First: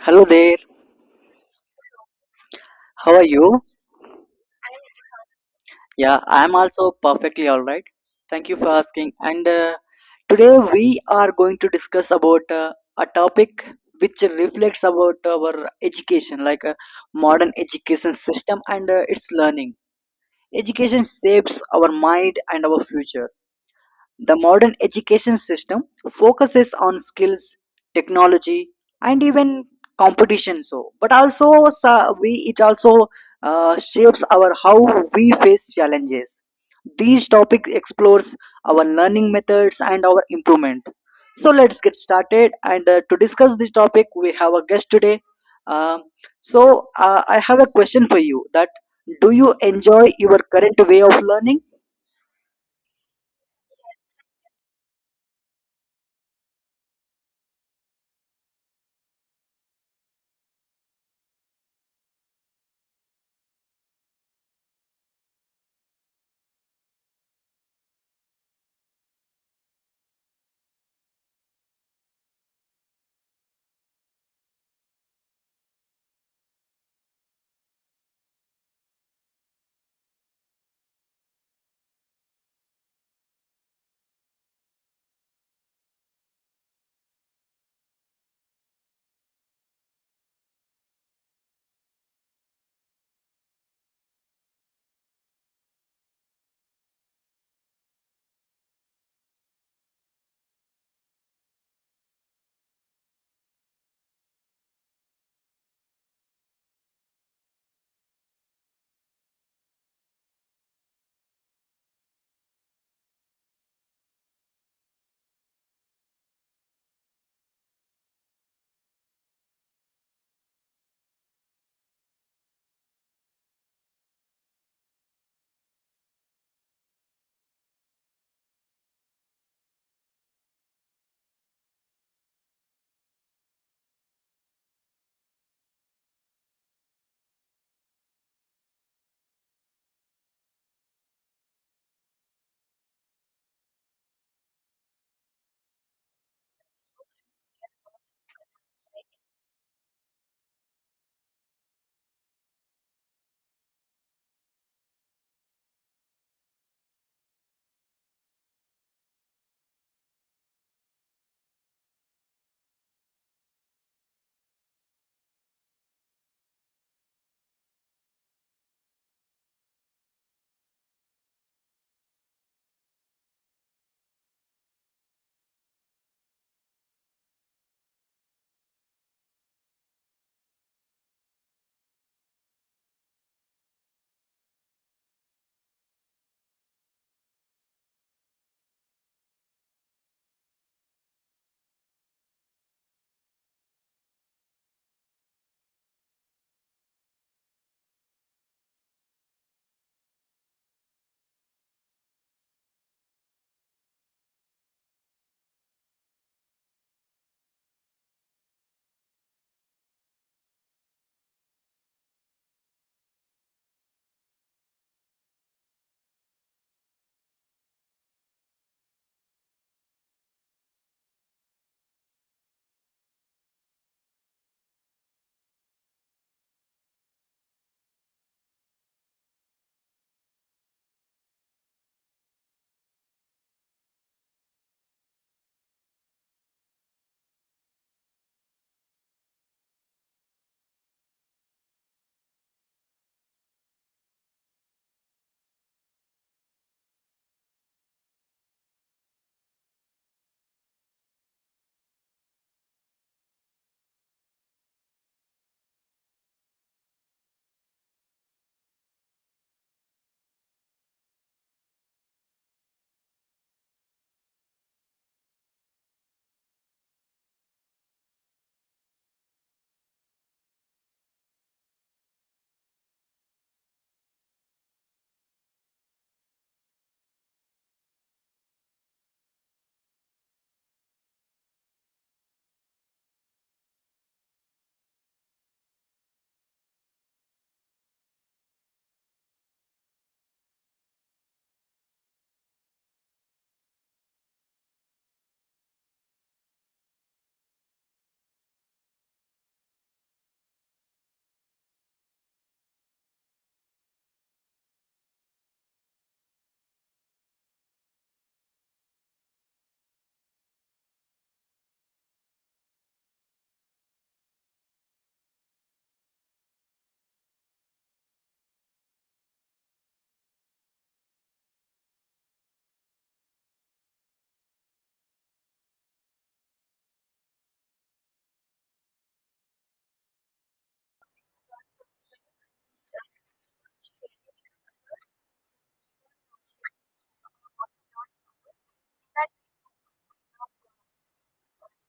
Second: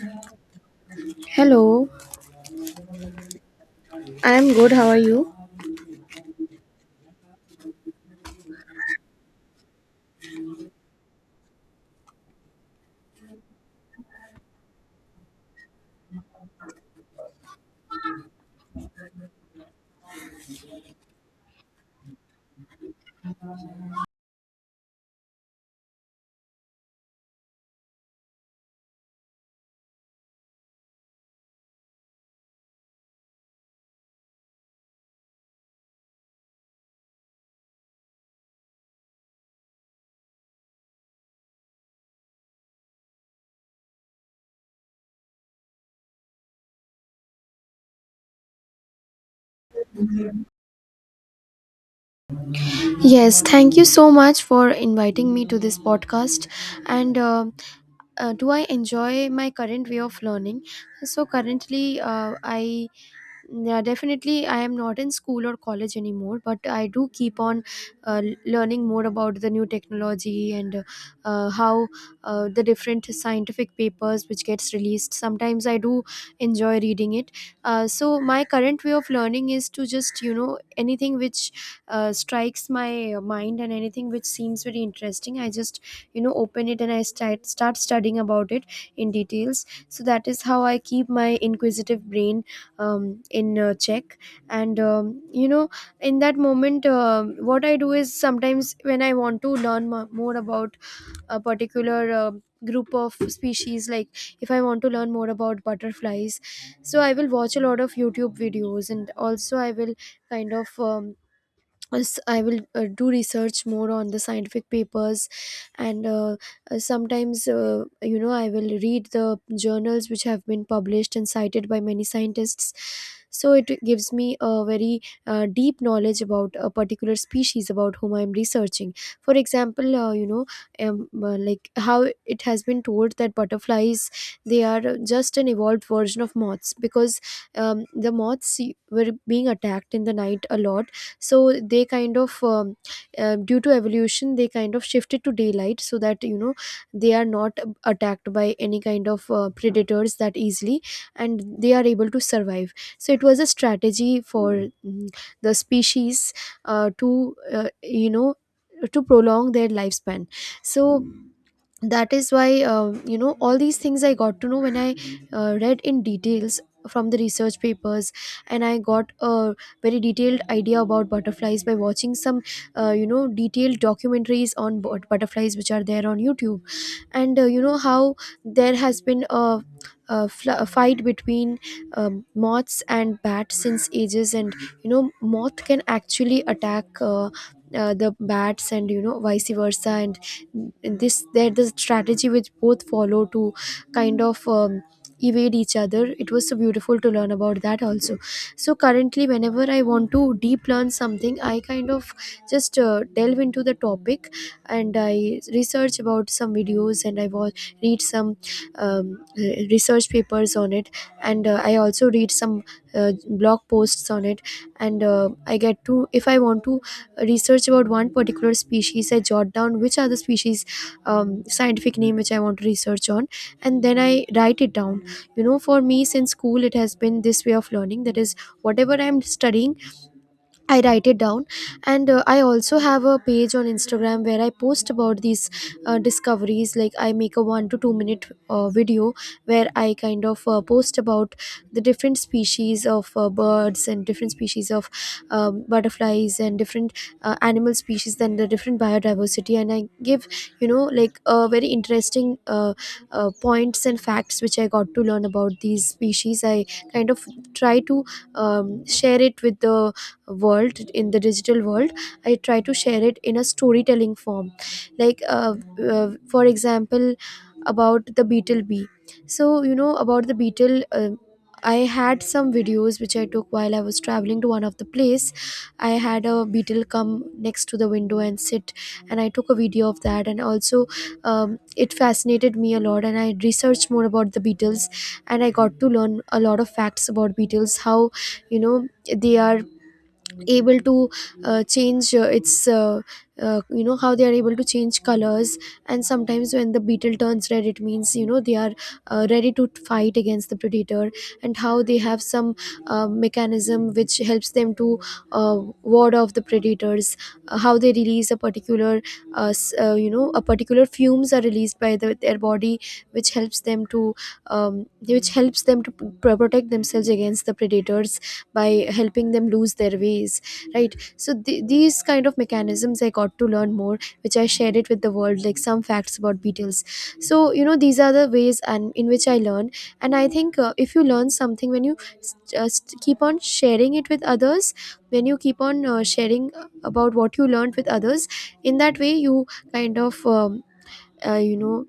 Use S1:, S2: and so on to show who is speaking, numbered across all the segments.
S1: Hello there.
S2: Hello,
S1: How are you?
S2: I am good. How are you?
S1: Yeah, I'm also perfectly all right. Thank you for asking. And today we are going to discuss about a topic which reflects about our education, like modern education system and its learning. Education shapes our mind and our future. The modern education system focuses on skills, technology, and even competition. So, but also so we it also shapes our how we face challenges. These topic explores our learning methods and our improvement. So let's get started. And to discuss this topic, we have a guest today. Um, so I have a question for you. That do you enjoy your current way of learning?
S2: Yes, thank you so much for inviting me to this podcast. And Do I enjoy my current way of learning? So, currently, I yeah, definitely. I am not in school or college anymore, but I do keep on learning more about the new technology, and how the different scientific papers which gets released. Sometimes I do enjoy reading it. So my current way of learning is to just anything which strikes my mind, and anything which seems very interesting. I just open it and I start studying about it in details. So that is how I keep my inquisitive brain in check, and in that moment, what I do is sometimes when I want to learn more about a particular group of species, like if I want to learn more about butterflies, so I will watch a lot of YouTube videos, and also I will kind of um, I will do research more on the scientific papers, and sometimes I will read the journals which have been published and cited by many scientists. So it gives me a very deep knowledge about a particular species about whom I am researching. For example, like how it has been told that butterflies, they are just an evolved version of moths because the moths were being attacked in the night a lot, so they kind of, due to evolution, they kind of shifted to daylight so that, you know, they are not attacked by any kind of predators that easily, and they are able to survive. So it was a strategy for the species, to you know to prolong their lifespan. So that is why, you know, all these things I got to know when I read in details from the research papers. And I got a very detailed idea about butterflies by watching some detailed documentaries on butterflies, which are there on YouTube. And you know, how there has been a fight between moths and bats since ages. And, you know, moth can actually attack the bats, and, you know, vice versa. And this, there, the strategy which both follow to kind of um, evade each other, it was so beautiful to learn about that also. So currently, whenever I want to deep learn something, I kind of just delve into the topic, and I research about some videos, and I read some research papers on it. And I also read some blog posts on it. And I get to, if I want to research about one particular species, I jot down which are the species scientific name which I want to research on, and then I write it down. You know, for me, since school, it has been this way of learning, that is, whatever I'm studying, I write it down. And I also have a page on Instagram, where I post about these discoveries. Like, I make a 1 to 2 minute video, where I kind of post about the different species of birds, and different species of butterflies, and different animal species, and the different biodiversity. And I give, you know like very interesting points and facts which I got to learn about these species. I kind of try to share it with the world. In the digital world, I try to share it in a storytelling form, like, for example, about the beetle bee. So, you know, about the beetle, I had some videos which I took while I was traveling to one of the place. I had a beetle come next to the window and sit, and I took a video of that. And also, it fascinated me a lot, and I researched more about the beetles. And I got to learn a lot of facts about beetles, how, you know, they are able to change its you know how they are able to change colors. And sometimes when the beetle turns red, it means, you know, they are ready to fight against the predator. And how they have some mechanism which helps them to ward off the predators. How they release a particular s- you know a particular fumes are released by their body, which helps them to protect themselves against the predators by helping them lose their ways, right. So these kind of mechanisms I got to learn more, which I shared it with the world, like some facts about beetles. So, you know, these are the ways and in which I learn. And I think, if you learn something, when you keep on sharing it with others, when you keep on sharing about what you learned with others, in that way you kind of you know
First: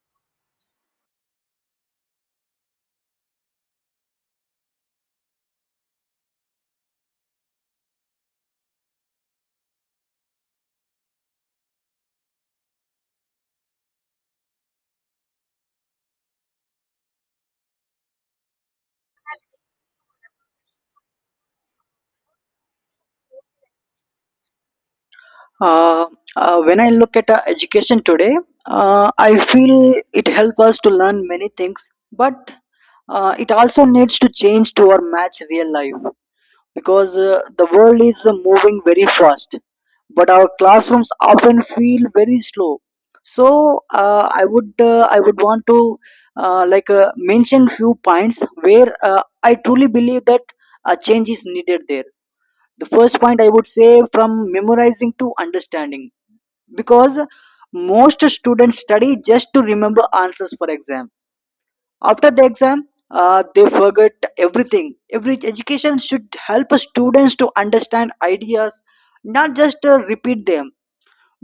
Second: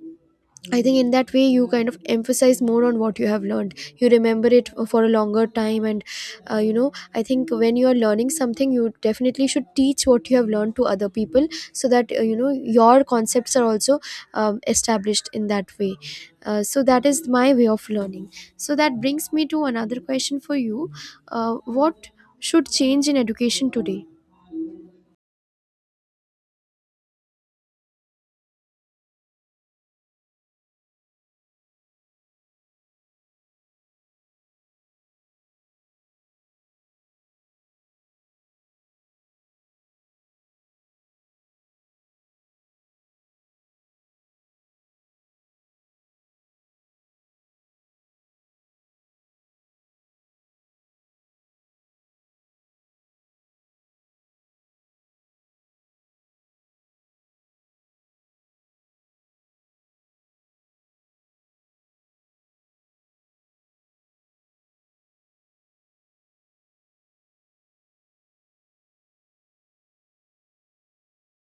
S2: I think in that way you kind of emphasize more on what you have learned. You remember it for a longer time. And you know, I think when you are learning something, you definitely should teach what you have learned to other people, so that, you know, your concepts are also established in that way. So that is my way of learning. So that brings me to another question for you: uh, what should change in education today?
S1: uh, when I look at education today, I feel it helps us to learn many things, but it also needs to change to our match real life, because the world is moving very fast, but our classrooms often feel very slow. So I would want to mention few points where I truly believe that a change is needed there. The first point I would say: from memorizing to understanding. Because most students study just to remember answers for exam. After the exam, they forget everything. Every education should help students to understand ideas, not just repeat them.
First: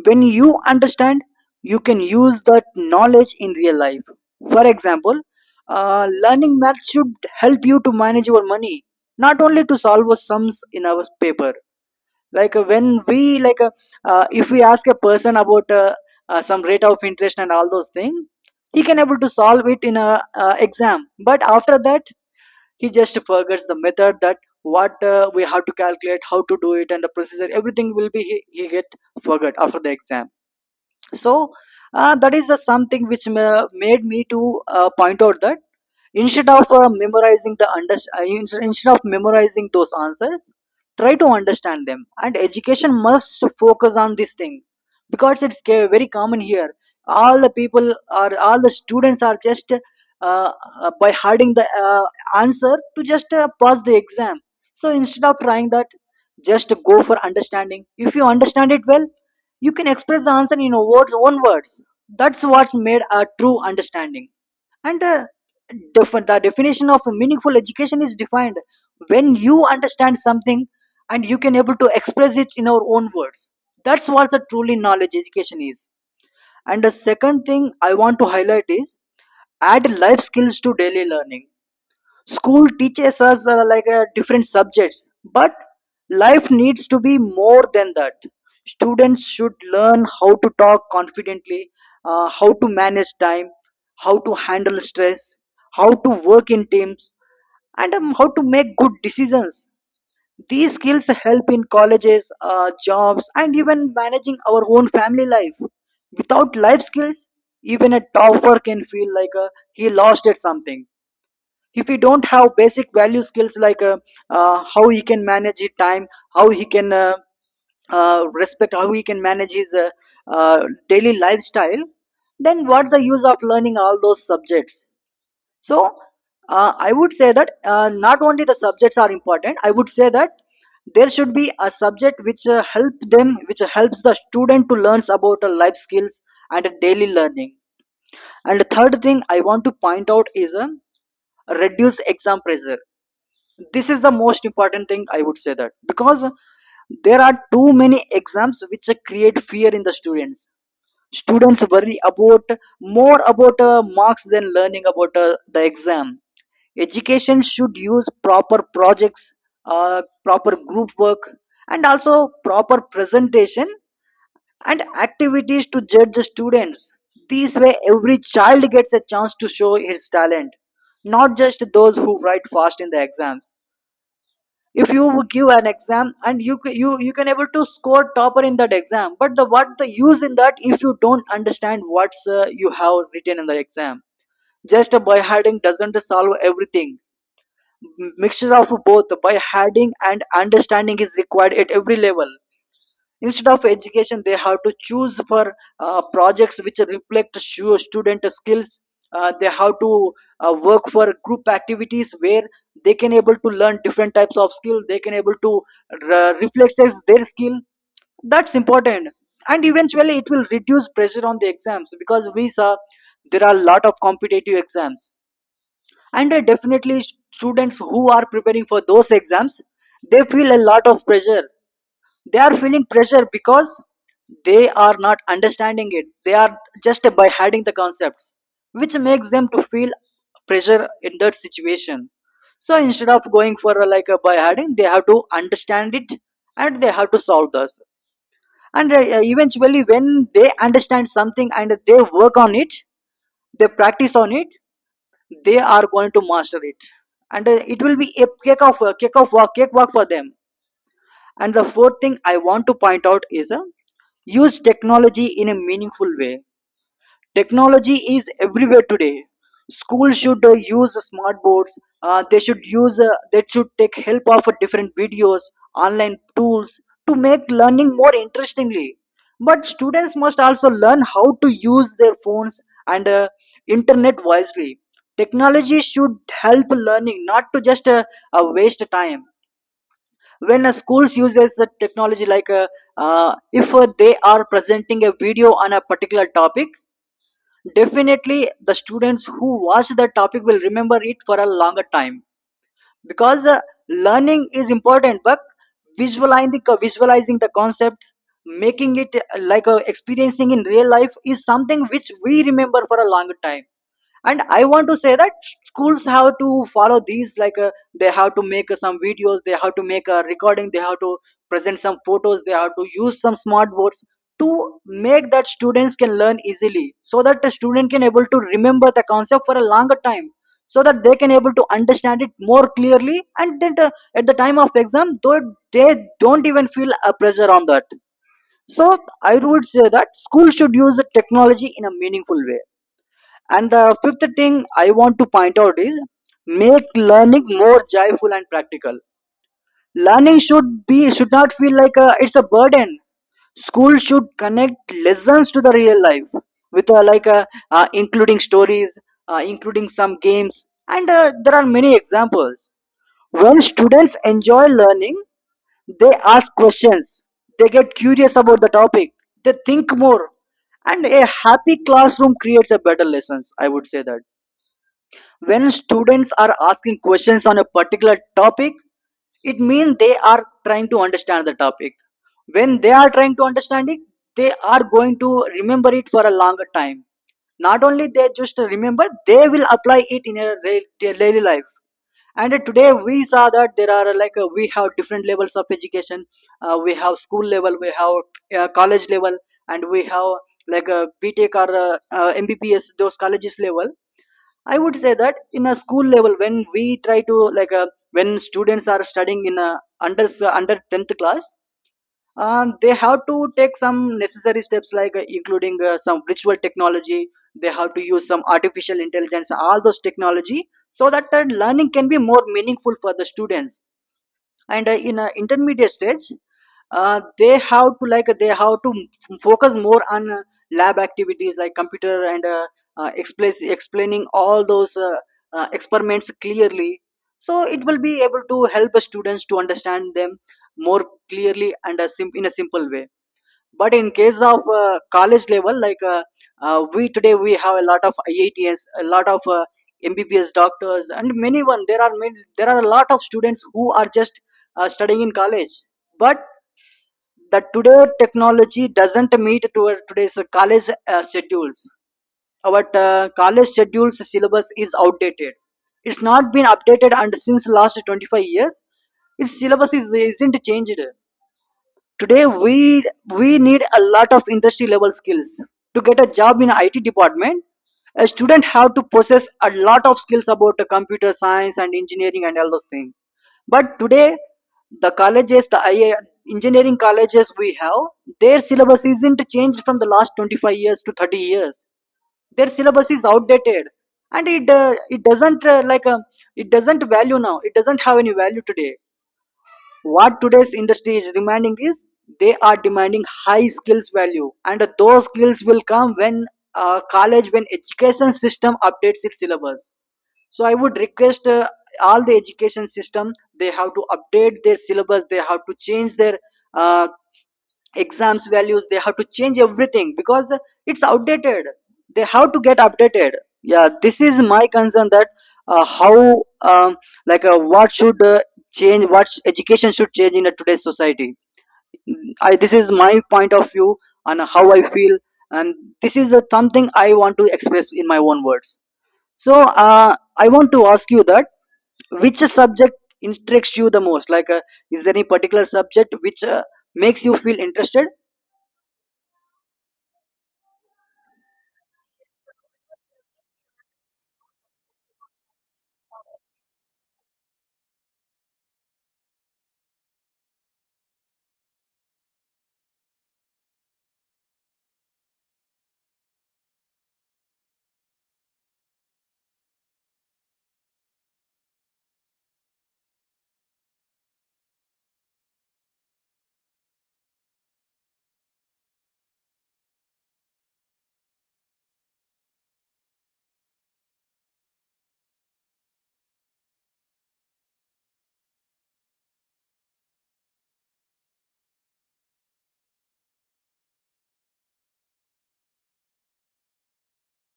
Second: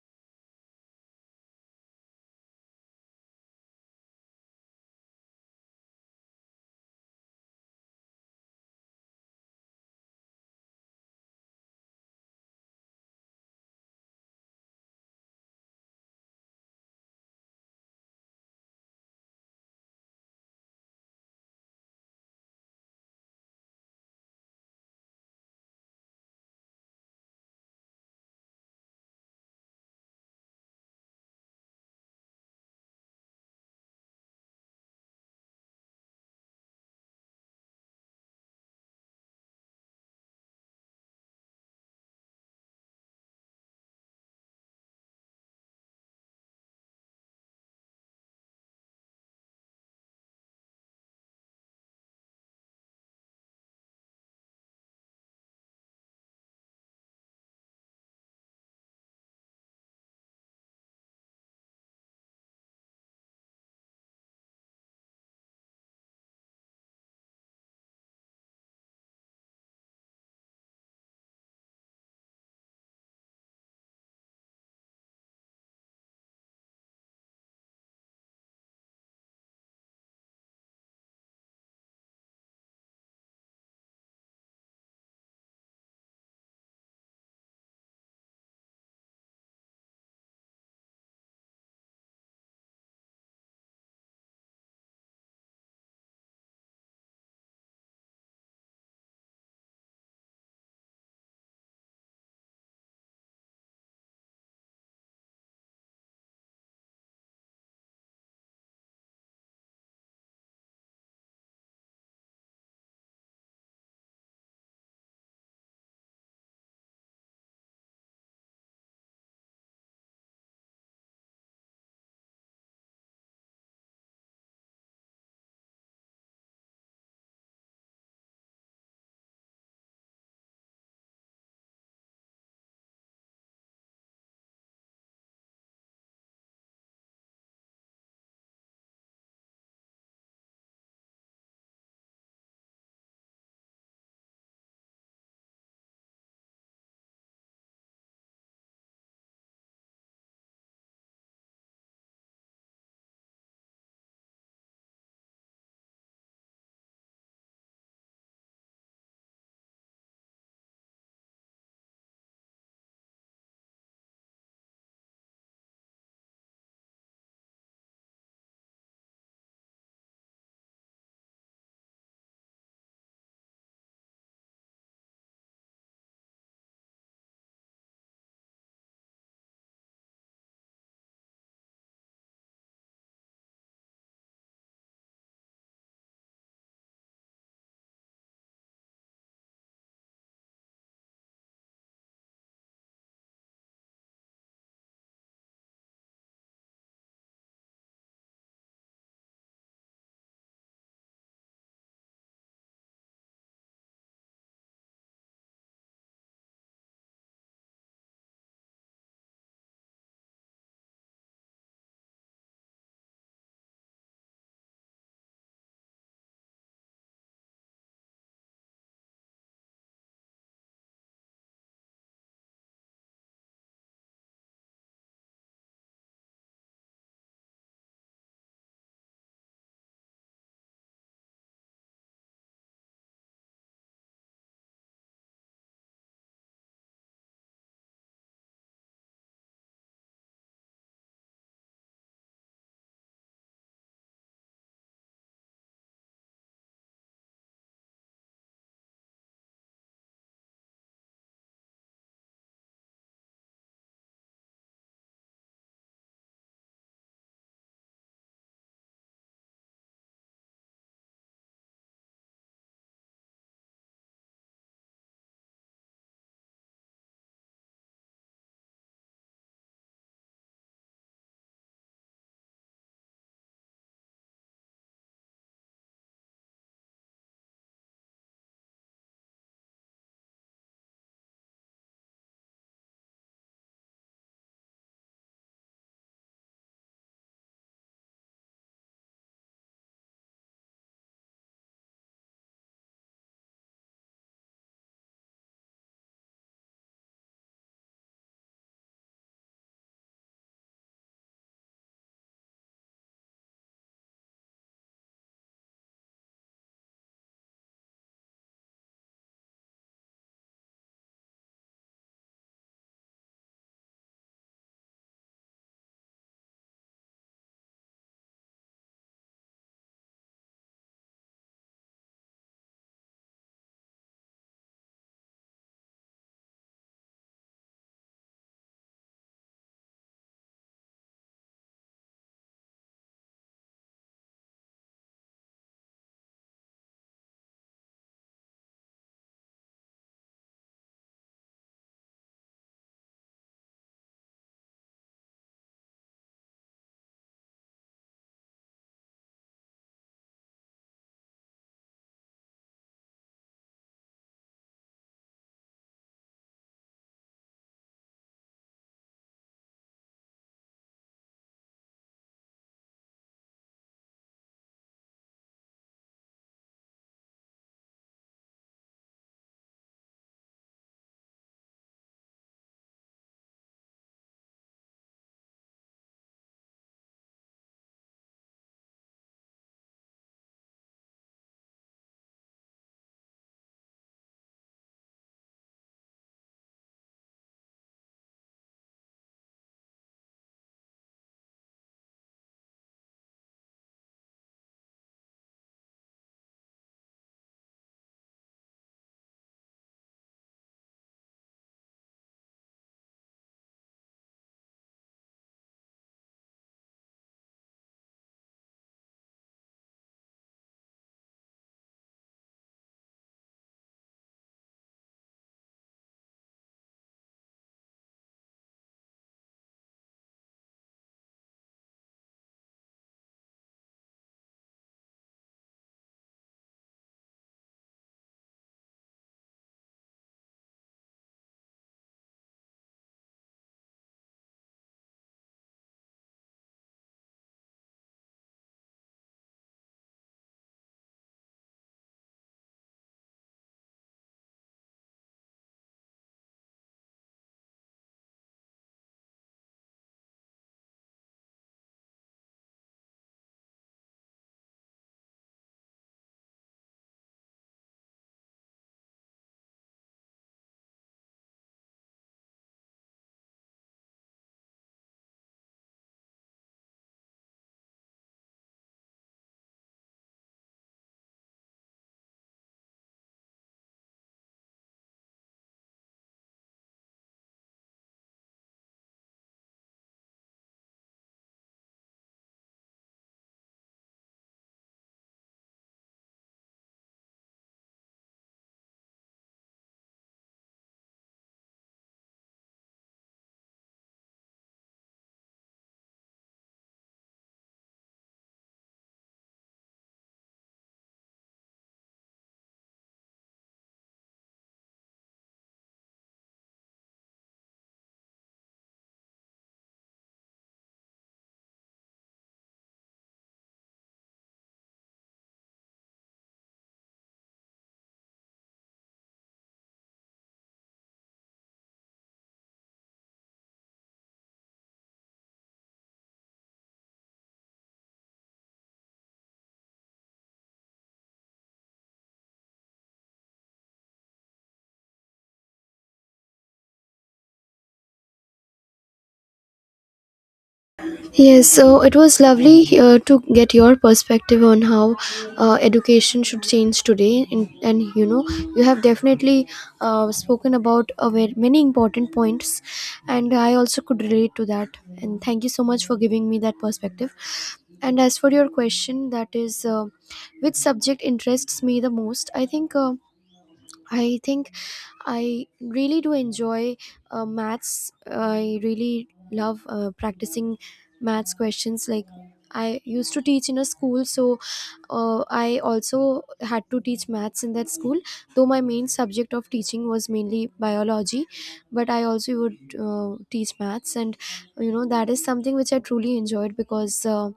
S1: When you understand, you can use that knowledge in real life. For example, learning math should help you to manage your money, not only to solve sums in our paper. Like when we like if we ask a person about some rate of interest and all those things, he can able to solve it in a exam, but after that he just forgets the method, that what we have to calculate, how to do it, and the procedure. Everything will be he get forgot after the exam. So that is the something which made me to point out that instead of memorizing the instead of memorizing those answers, try to understand them. And education must focus on this thing, because it's very common here. All the students are just by hiding the answer to just pass the exam. So instead of trying that, just go for understanding. If you understand it well, you can express the answer in your words own words. That's what made a true understanding. And the definition of meaningful education is defined when you understand something and you can able to express it in our own words. That's what a truly knowledge education is. And the second thing I want to highlight is: add life skills to daily learning. School teaches us like different subjects, but life needs to be more than that. Students should learn how to talk confidently, how to manage time, how to handle stress, how to work in teams, and how to make good decisions. These skills help in colleges, jobs, and even managing our own family life. Without life skills, even a topper can feel like he lost at something if he don't have basic value skills, like how he can manage his time, how he can respect, how he can manage his uh, daily lifestyle. Then what's the use of learning all those subjects? So I would say that not only the subjects are important. I would say that there should be a subject which helps the student to learn about life skills and daily learning. And the third thing I want to point out is: reduce exam pressure. This is the most important thing, I would say that, because there are too many exams which create fear in the students. Students worry about more about marks than learning about the exam. Education should use proper projects, proper group work, and also proper presentation and activities to judge the students. This way every child gets a chance to show his talent, not just those who write fast in the exams. If you give an exam and you ca- you can able to score topper in that exam, but the what the use in that if you don't understand what's you have written in the exam? Just a by hiding doesn't solve everything. Mixture of both by hiding and understanding is required at every level. Instead of education, they have to choose for projects which reflect student skills. They have to work for group activities where they can able to learn different types of skill, they can able to reflexes their skill. That's important. And eventually it will reduce pressure on the exams, because we saw there are a lot of competitive exams. And definitely, students who are preparing for those exams, they feel a lot of pressure. They are feeling pressure because they are not understanding it, they are just by hiding the concepts, which makes them to feel pressure in that situation. So instead of going for like a by hiding, they have to understand it and they have to solve this. And eventually when they understand something and they work on it, they practice on it, they are going to master it. And it will be a cake of walk cake walk for them. And the fourth thing I want to point out is: use technology in a meaningful way. Technology is everywhere today. Schools should use smart boards. They should use. They should take help of different videos, online tools to make learning more interestingly. But students must also learn how to use their phones and internet wisely. Technology should help learning, not to just waste time. When a schools uses the technology, if they are presenting a video on a particular topic, definitely the students who watch the topic will remember it for a longer time. Because learning is important, but visualizing the concept, making it experiencing in real life is something which we remember for a longer time. And I want to say that schools have to follow these, like they have to make some videos, they have to make a recording, they have to present some photos, they have to use some smart boards to make that students can learn easily, so that the student can able to remember the concept for a longer time, so that they can able to understand it more clearly. And then at the time of exam, though, they don't even feel a pressure on that. So I would say that school should use the technology in a meaningful way. And the fifth thing I want to point out is: make learning more joyful and practical. Learning should not feel like a, it's a burden. School should connect lessons to the real life with like a, including stories, including some games, and there are many examples. When students enjoy learning, they ask questions, they get curious about the topic, they think more, and a happy classroom creates a better lessons. I would say that when students are asking questions on a particular topic, it means they are trying to understand the topic. When they are trying to understand it, they are going to remember it for a longer time. Not only they just remember, they will apply it in their daily life. And today we saw that there are we have different levels of education. We have school level, we have college level, and we have like a BTech or MBBS those colleges level. I would say that in a school level, when we try to like when students are studying in a under tenth class, they have to take some necessary steps, like including some virtual technology, they have to use some artificial intelligence, all those technology, so that learning can be more meaningful for the students. And in intermediate stage, they have to focus more on lab activities like computer, and explaining all those experiments clearly, so it will be able to help the students to understand them more clearly and in a simple way. But in case of college level, like we today we have a lot of IITs, a lot of MBBS doctors, and many one there are many there are a lot of students who are just studying in college, but the today technology doesn't meet to our today's college schedules. Our college schedules syllabus is outdated. It's not been updated and since last 25 years its syllabus isn't changed. Today we need a lot of industry level skills. To get a job in IT department, a student have to possess a lot of skills about the computer science and engineering and all those things. But today the colleges, the IA, engineering colleges we have, their syllabus isn't changed from the last 25 years to 30 years. Their syllabus is outdated, and it doesn't it doesn't value now. It doesn't have any value today. What today's industry is demanding is they are demanding high skills value, and those skills will come when college, when education system updates its syllabus. So I would request all the education system, they have to update their syllabus, they have to change their uh, exams values, they have to change everything because it's outdated, they have to get updated. Yeah, this is my concern, that how like what should change, what education should change in a today's society. This is my point of view on how I feel. And this is something I want to express in my own words. So I want to ask you that which subject interests you the most, is there any particular subject which makes you feel interested?
S2: Yes, so it was lovely to get your perspective on how education should change today. And, you know, you have definitely spoken about a very, many important points, and I also could relate to that. And thank you so much for giving me that perspective. And as for your question, that is, which subject interests me the most? I think I really do enjoy maths. I really love practicing maths questions. Like, I used to teach in a school, so I also had to teach maths in that school. Though my main subject of teaching was mainly biology, but I also would teach maths. And, you know, that is something which I truly enjoyed because.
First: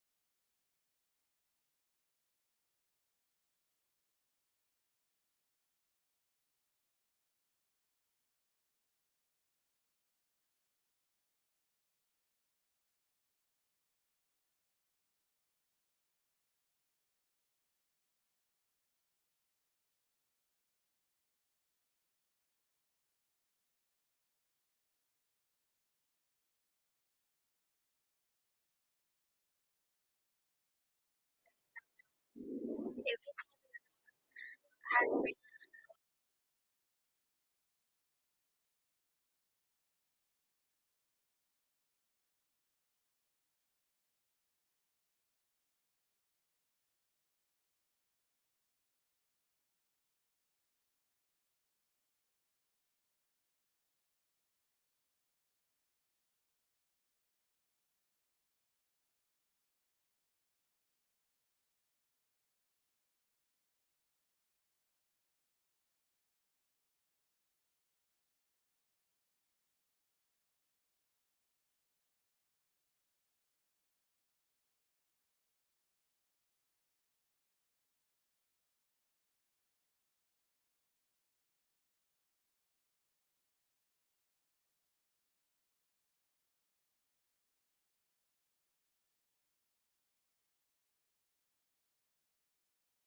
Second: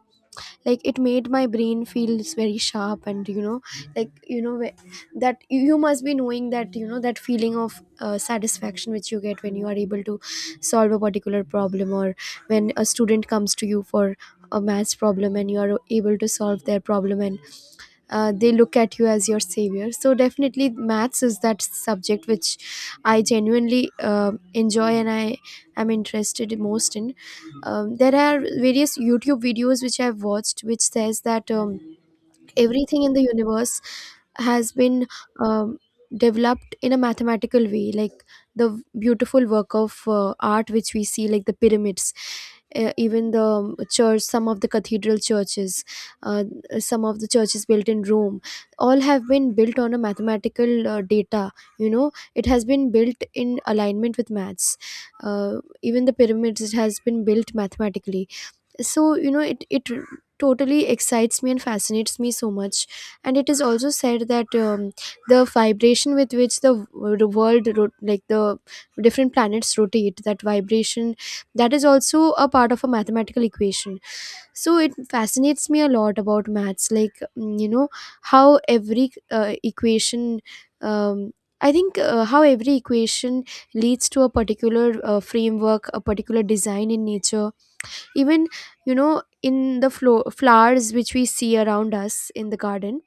S2: Like, it made my brain feels very sharp. And, you know, like, you know, that you must be knowing that, you know, that feeling of satisfaction which you get when you are able to solve a particular problem, or when a student comes to you for a maths problem, and you are able to solve their problem, and they look at you as your savior. So definitely, maths is that subject which I genuinely enjoy, and I am interested most in. There are various YouTube videos which I've watched which says that, everything in the universe has been um, developed in a mathematical way. Like the beautiful work of art which we see, like the pyramids, even the church some of the cathedral churches, uh, some of the churches built in Rome, all have been built on a mathematical data. You know, it has been built in alignment with maths. uh, Even the pyramids, it has been built mathematically. So, you know, it totally excites me and fascinates me so much. And it is also said that, the vibration with which the like the different planets rotate, that vibration, that is also a part of a mathematical equation. So it fascinates me a lot about maths. Like, you know, how every equation um, I think how every equation leads to a particular framework, a particular design in nature. Even, you know, in the flowers which we see around us in the garden,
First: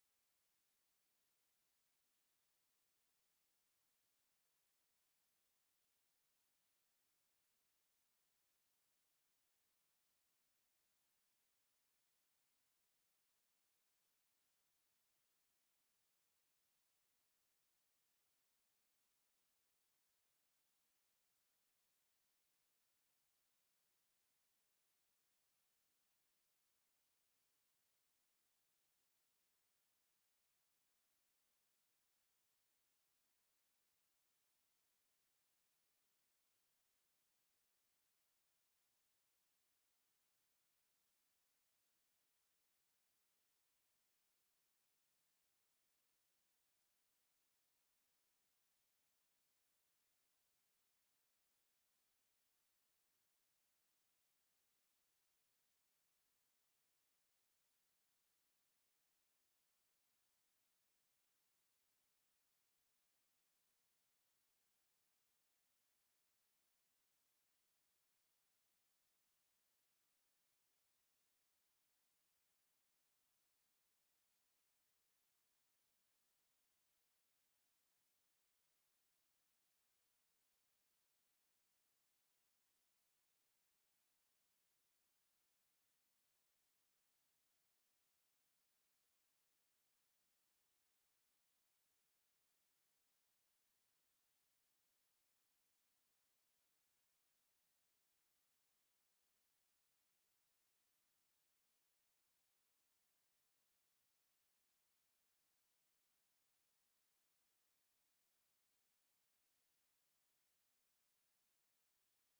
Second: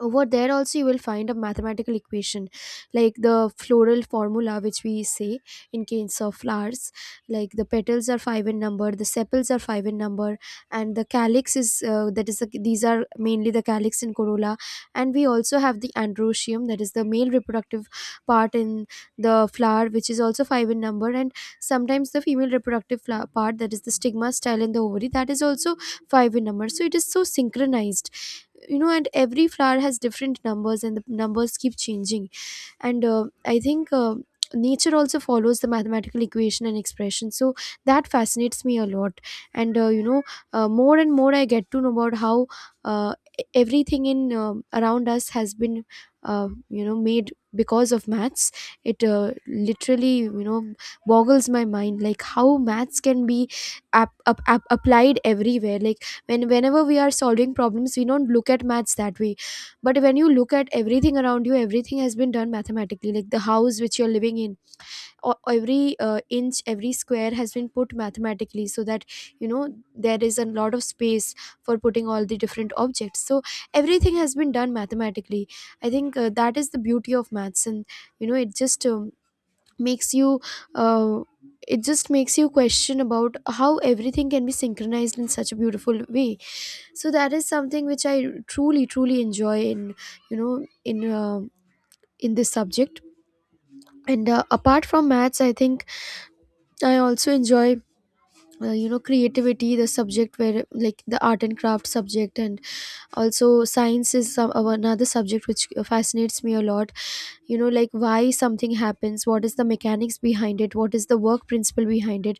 S2: over there also you will find a mathematical equation. Like, the floral formula, which we say in case of flowers, like the petals are five in number, the sepals are five in number, and the calyx is, that is the, these are mainly the calyx and corolla. And we also have the androecium, that is the male reproductive part in the flower, which is also five in number. And sometimes the female reproductive part, that is the stigma, style, and the ovary, that is also five in number. So it is so synchronized, you know. And every flower has different numbers, and the numbers keep changing. And I think, nature also follows the mathematical equation and expression, so that fascinates me a lot. And you know, more and more I get to know about how uh, Everything in around us has been made because of maths. It uh, literally you know boggles my mind like how maths can be applied everywhere. Like whenever we are solving problems, we don't look at maths that way. But when you look at everything around you, everything has been done mathematically, like the house which you're living in, or every inch, every square, has been put mathematically so that you know there is a lot of space for putting all the different objects. So everything has been done mathematically. I think that is the beauty of maths. And you know, it just makes you uh, it just makes you question about how everything can be synchronized in such a beautiful way. So that is something which I truly enjoy in, you know in uh, in this subject. And apart from maths, I think I also enjoy, creativity, the subject where, like the art and craft subject, and also science is another subject which fascinates me a lot. You know, like why something happens, what is the mechanics behind it, what is the work principle behind it.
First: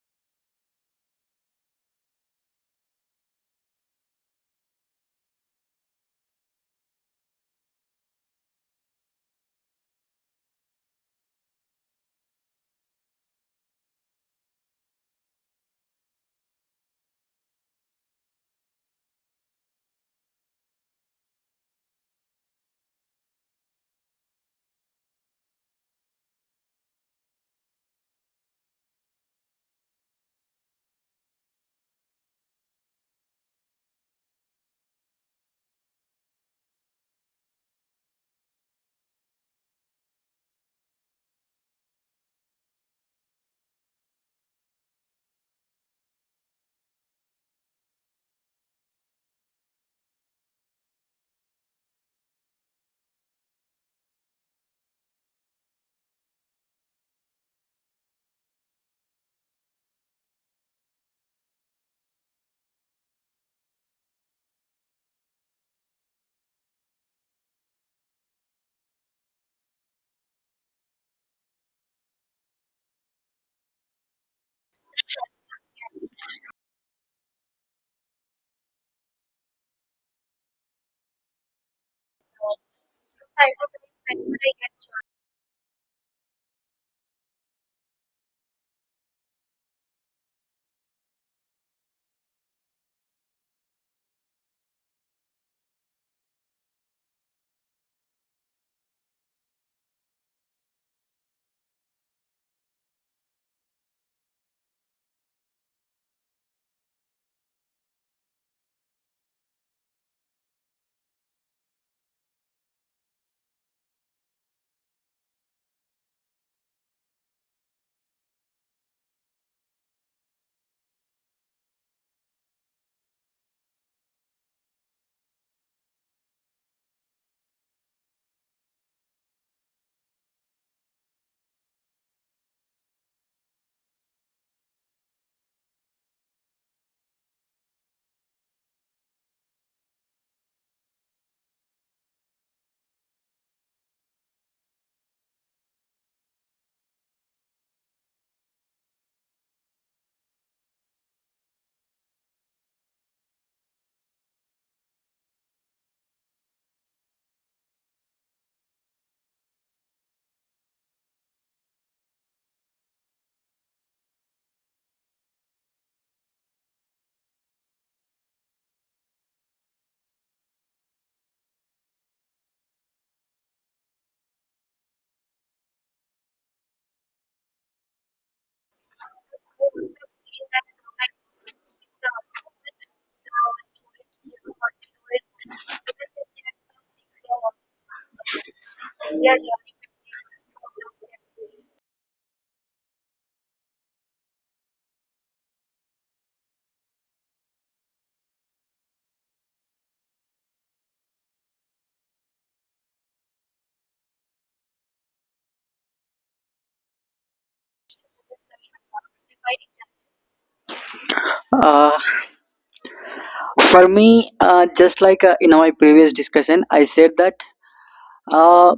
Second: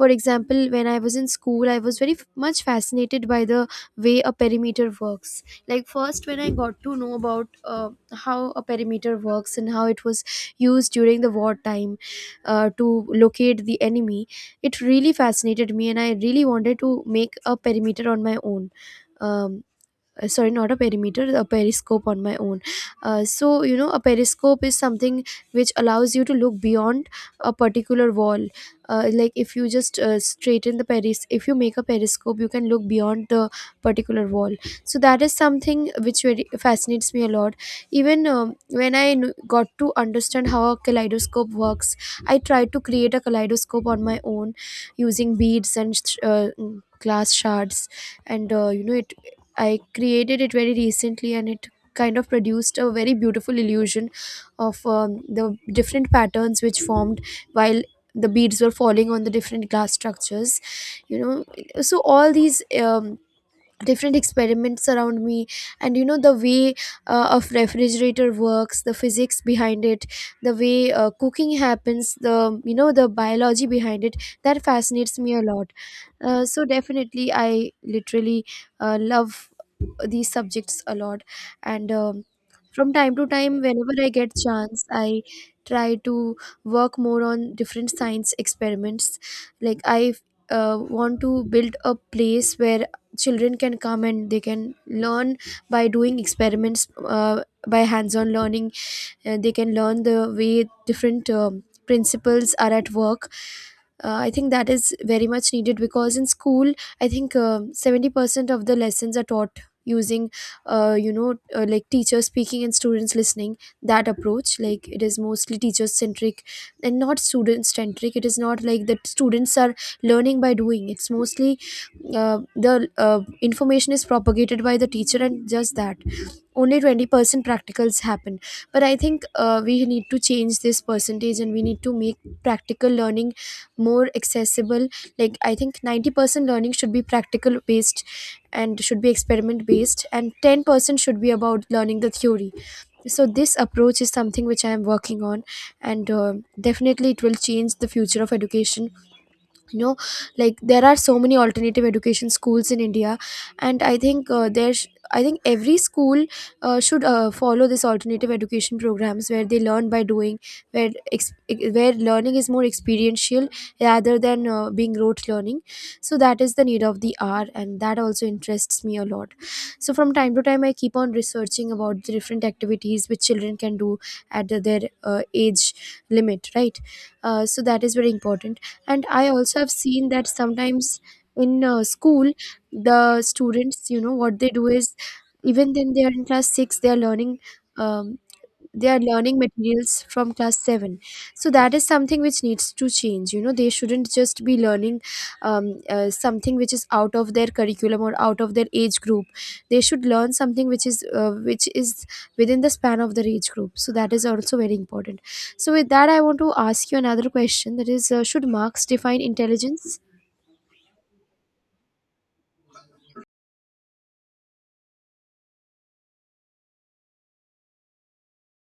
S2: For example, when I was in school, I was very much fascinated by the way a perimeter works. Like first when I got to know about how a perimeter works and how it was used during the wartime to locate the enemy, it really fascinated me, and I really wanted to make a perimeter on my own. um, Sorry, not a perimeter, a periscope on my own. So you know, a periscope is something which allows you to look beyond a particular wall. Like if you just straighten the peris if you make a periscope, you can look beyond the particular wall. So that is something which really fascinates me a lot. Even when I got to understand how a kaleidoscope works, I tried to create a kaleidoscope on my own using beads and glass shards. And it, I created it very recently, and it kind of produced a very beautiful illusion of the different patterns which formed while the beads were falling on the different glass structures, you know. So all these different experiments around me, and you know, the way of refrigerator works, the physics behind it, the way cooking happens, the the biology behind it, that fascinates me a lot. So definitely, I literally love these subjects a lot. And from time to time, whenever I get chance, I try to work more on different science experiments. Like I want to build a place where children can come and they can learn by doing experiments, by hands-on learning. They can learn the way different principles are at work. I think that is very much needed because in school, I think 70% of the lessons are taught using uh, you know like teachers speaking and students listening, that approach. Like it is mostly teacher centric and not student centric. It is not like that students are learning by doing. It's mostly the information is propagated by the teacher and just that. Only 20% practicals happen. But I think we need to change this percentage, and we need to make practical learning more accessible. Like I think 90% learning should be practical based and should be experiment based, and 10% should be about learning the theory. So this approach is something which I am working on. And definitely it will change the future of education, you know. Like there are so many alternative education schools in India, and I think there's I think every school should follow this alternative education programs, where they learn by doing, where, where learning is more experiential rather than being rote learning. So that is the need of the hour, and that also interests me a lot. So from time to time, I keep on researching about the different activities which children can do at their age limit, right? So that is very important. And I also have seen that sometimes in school, the students, you know, what they do is even then they are in class 6, they are learning, um, they are learning materials from class 7. So that is something which needs to change. You know, they shouldn't just be learning um, something which is out of their curriculum or out of their age group. They should learn something which is within the span of the reach group. So that is also very important. So with that, I want to ask you another question, that is, should marks define intelligence?
S1: Uh, For me, just like in my previous discussion, I said that uh,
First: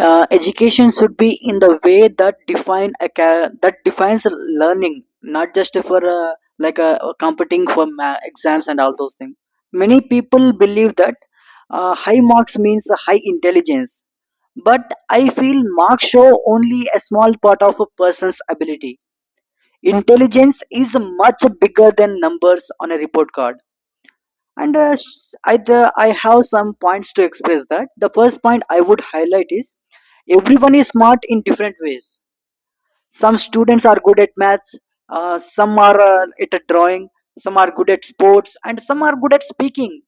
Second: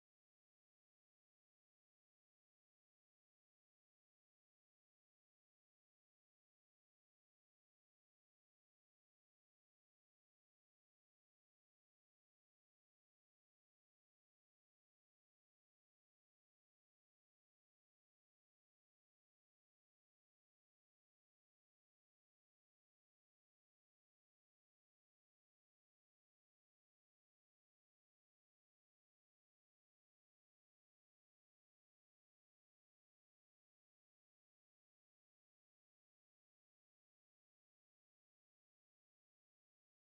S1: education should be in the way that defines learning, not just for competing for exams and all those things. Many people believe that high marks means high intelligence, but I feel marks show only a small part of a person's ability. Intelligence is much bigger than numbers on a report card. And I have some points to express. That the first point I would highlight is everyone is smart in different ways. Some students are good at maths, some are at a drawing, some are good at sports, and some are good at speaking.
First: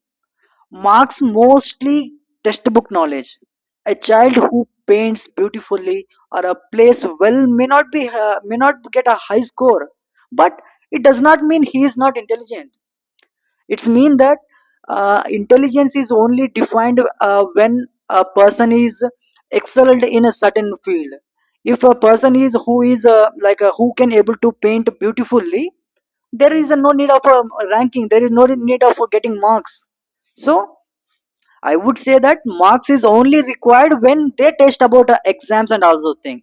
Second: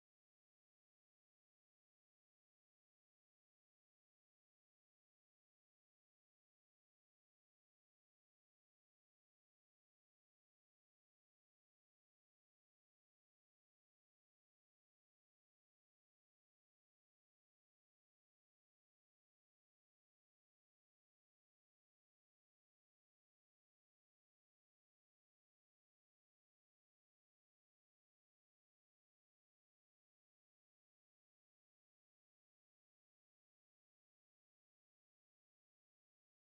S1: Marks mostly textbook knowledge. A child who paints beautifully or a plays well may not be may not get a high score, but it does not mean he is not intelligent. It's mean that intelligence is only defined when a person is excelled in a certain field. If a person is who is who can able to paint beautifully, there is no need of a ranking, there is no need of getting marks. So I would say that marks is only required when they test about exams and also thing.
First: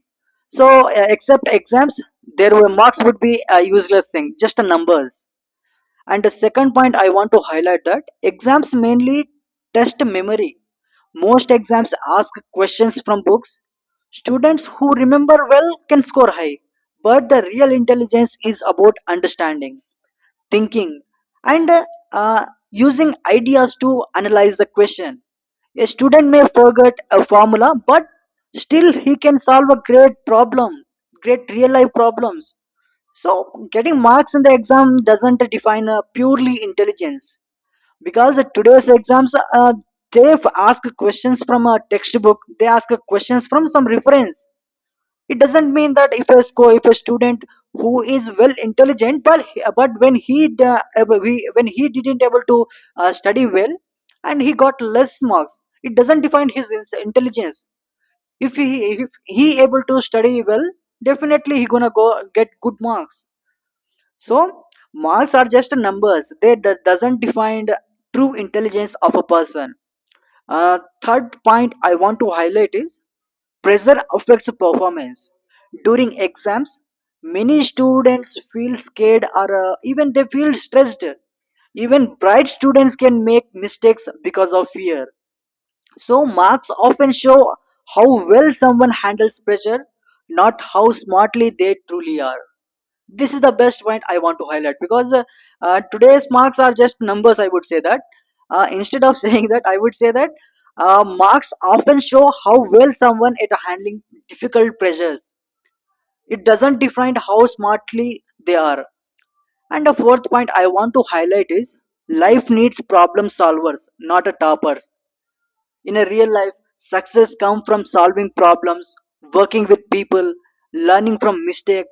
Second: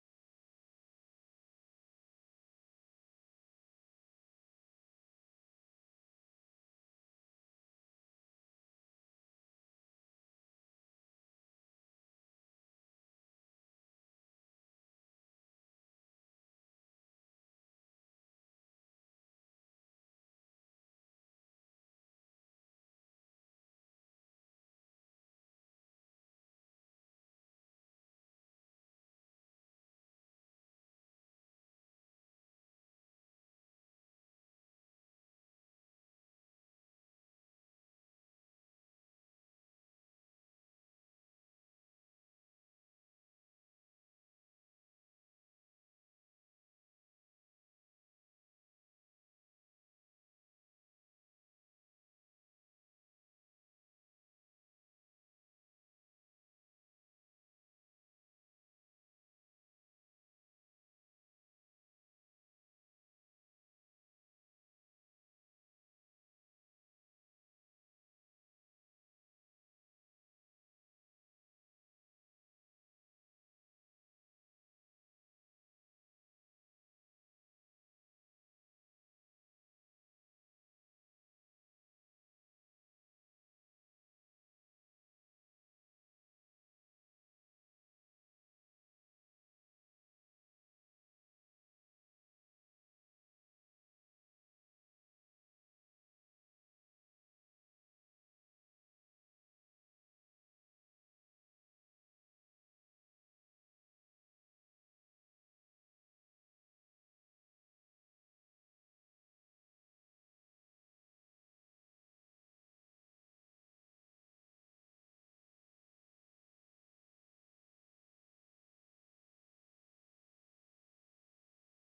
S1: So except exams, there were marks would be a useless thing, just a numbers. And the second point I want to highlight that exams mainly test memory. Most exams ask questions from books. Students who remember well can score high, but the real intelligence is about understanding, thinking, and using ideas to analyze the question. A student may forget a formula, but still he can solve a great problem, great real life problems. So, getting marks in the exam doesn't define purely intelligence, because today's exams ask questions from a textbook, they ask questions from some reference. It doesn't mean that if a score, if a student who is well intelligent, but when he da- ab- he- when he didn't able to study well and he got less marks, it doesn't define his intelligence. If he able to study well, definitely he gonna go get good marks. So marks are just numbers, they doesn't define the true intelligence of a person. Third point I want to highlight is pressure affects performance. During exams, many students feel scared or even they feel stressed. Even bright students can make mistakes because of fear. So marks often show how well someone handles pressure, not how smartly they truly are. This is the best point I want to highlight, because today's marks are just numbers, I would say that instead of saying that, I would say that marks often show how well someone at handling difficult pressures. It doesn't define how smartly they are. And the fourth point I want to highlight is life needs problem solvers, not a toppers. In a real life, success comes from solving problems, working with people, learning from mistake.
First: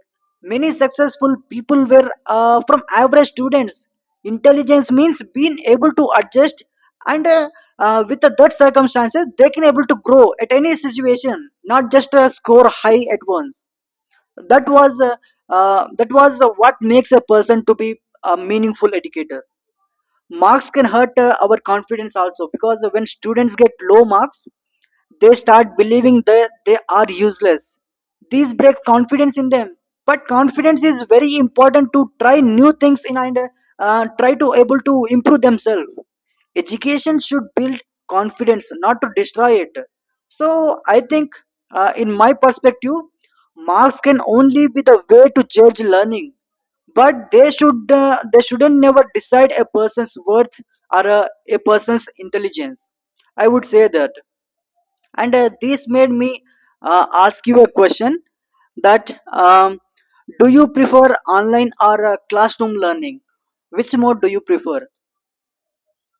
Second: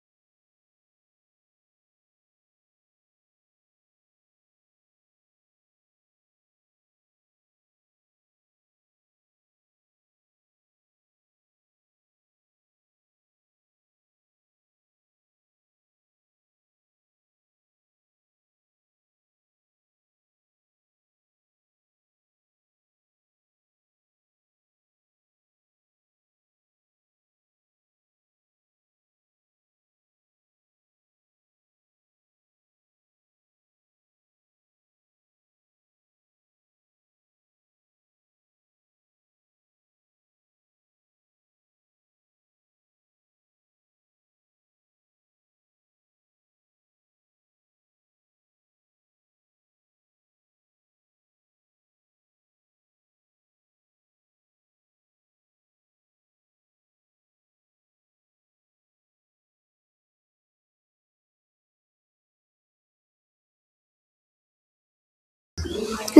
S1: Many successful people were from average students. Intelligence means being able to adjust and with the that circumstances they can able to grow at any situation, not just score high at once. That was uh, that was what makes a person to be a meaningful educator. Marks can hurt our confidence also, because when students get low marks they start believing that they are useless. This breaks confidence in them. But confidence is very important to try new things in and try to able to improve themselves. Education should build confidence, not to destroy it. So I think, in my perspective, marks can only be the way to judge learning, but they should they shouldn't never decide a person's worth or a person's intelligence. I would say that. And this made me ask you a question, that do you prefer online or classroom learning? Which mode do you prefer?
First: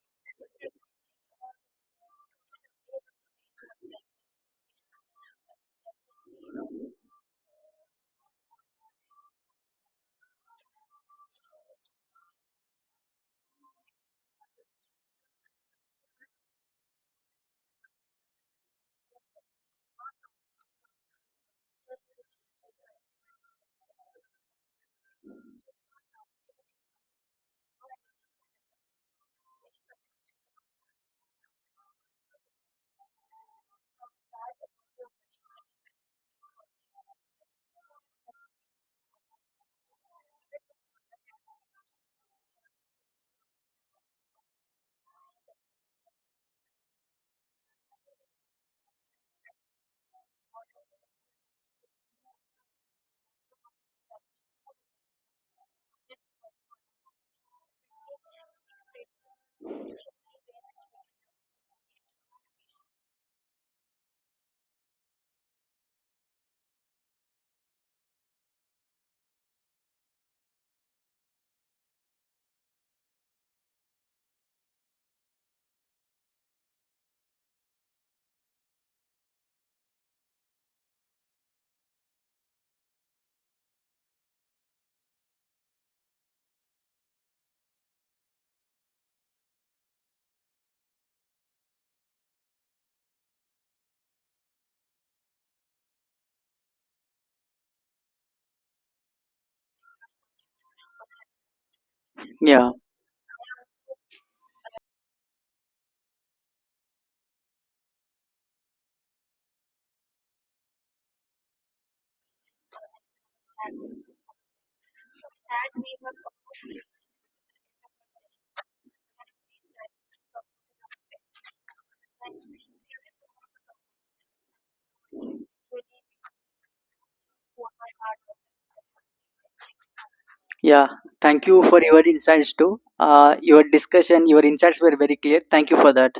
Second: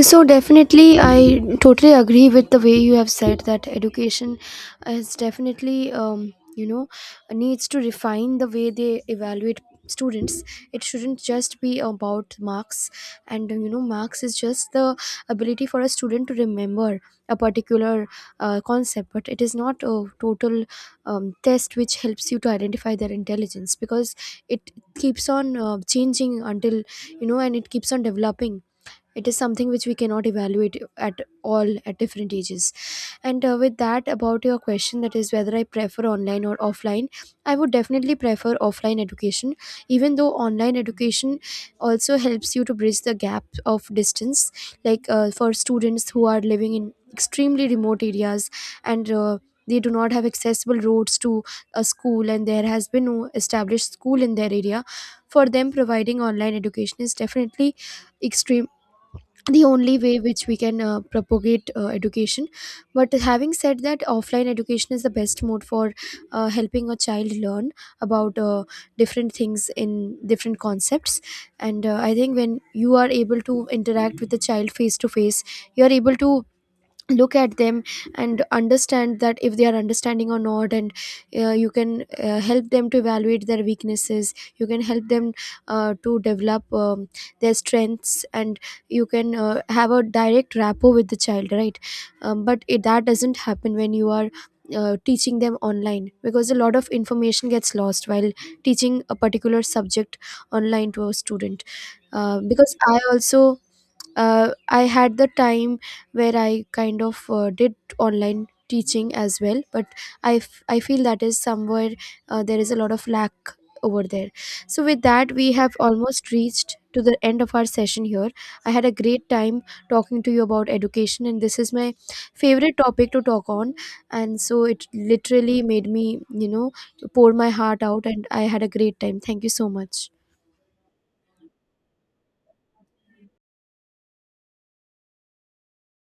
S2: So definitely, I totally agree with the way you have said that education is definitely, needs to refine the way they evaluate students. It shouldn't just be about marks. And you know, marks is just the ability for a student to remember a particular concept, but it is not a total test which helps you to identify their intelligence, because it keeps on changing until, you know, and it keeps on developing. It is something which we cannot evaluate at all at different ages. And with that, about your question, that is whether I prefer online or offline, I would definitely prefer offline education. Even though online education also helps you to bridge the gap of distance, like for students who are living in extremely remote areas, and they do not have accessible roads to a school, and there has been no established school in their area, for them providing online education is definitely extremely the only way which we can propagate education. But having said that, offline education is the best mode for helping a child learn about different things in different concepts. And I think when you are able to interact with the child face to face, you are able to look at them and understand that if they are understanding or not. And you can help them to evaluate their weaknesses. You can help them to develop their strengths, and you can have a direct rapport with the child, right? But that doesn't happen when you are teaching them online, because a lot of information gets lost while teaching a particular subject online to a student.
S1: Yeah,
S2: Because I also I had the time where I kind of did online teaching as well, but I feel that is somewhere there is a lot of lack over there. So with that, we have almost reached to the end of our session here. I had a great time talking to you about education, and this is my favorite topic to talk on. And so, it literally made me, you know, pour my heart out, and I had a great time. Thank you so much.
S1: yeah, thank you for your insights too. Your discussion, your insights were very clear. Thank you for that.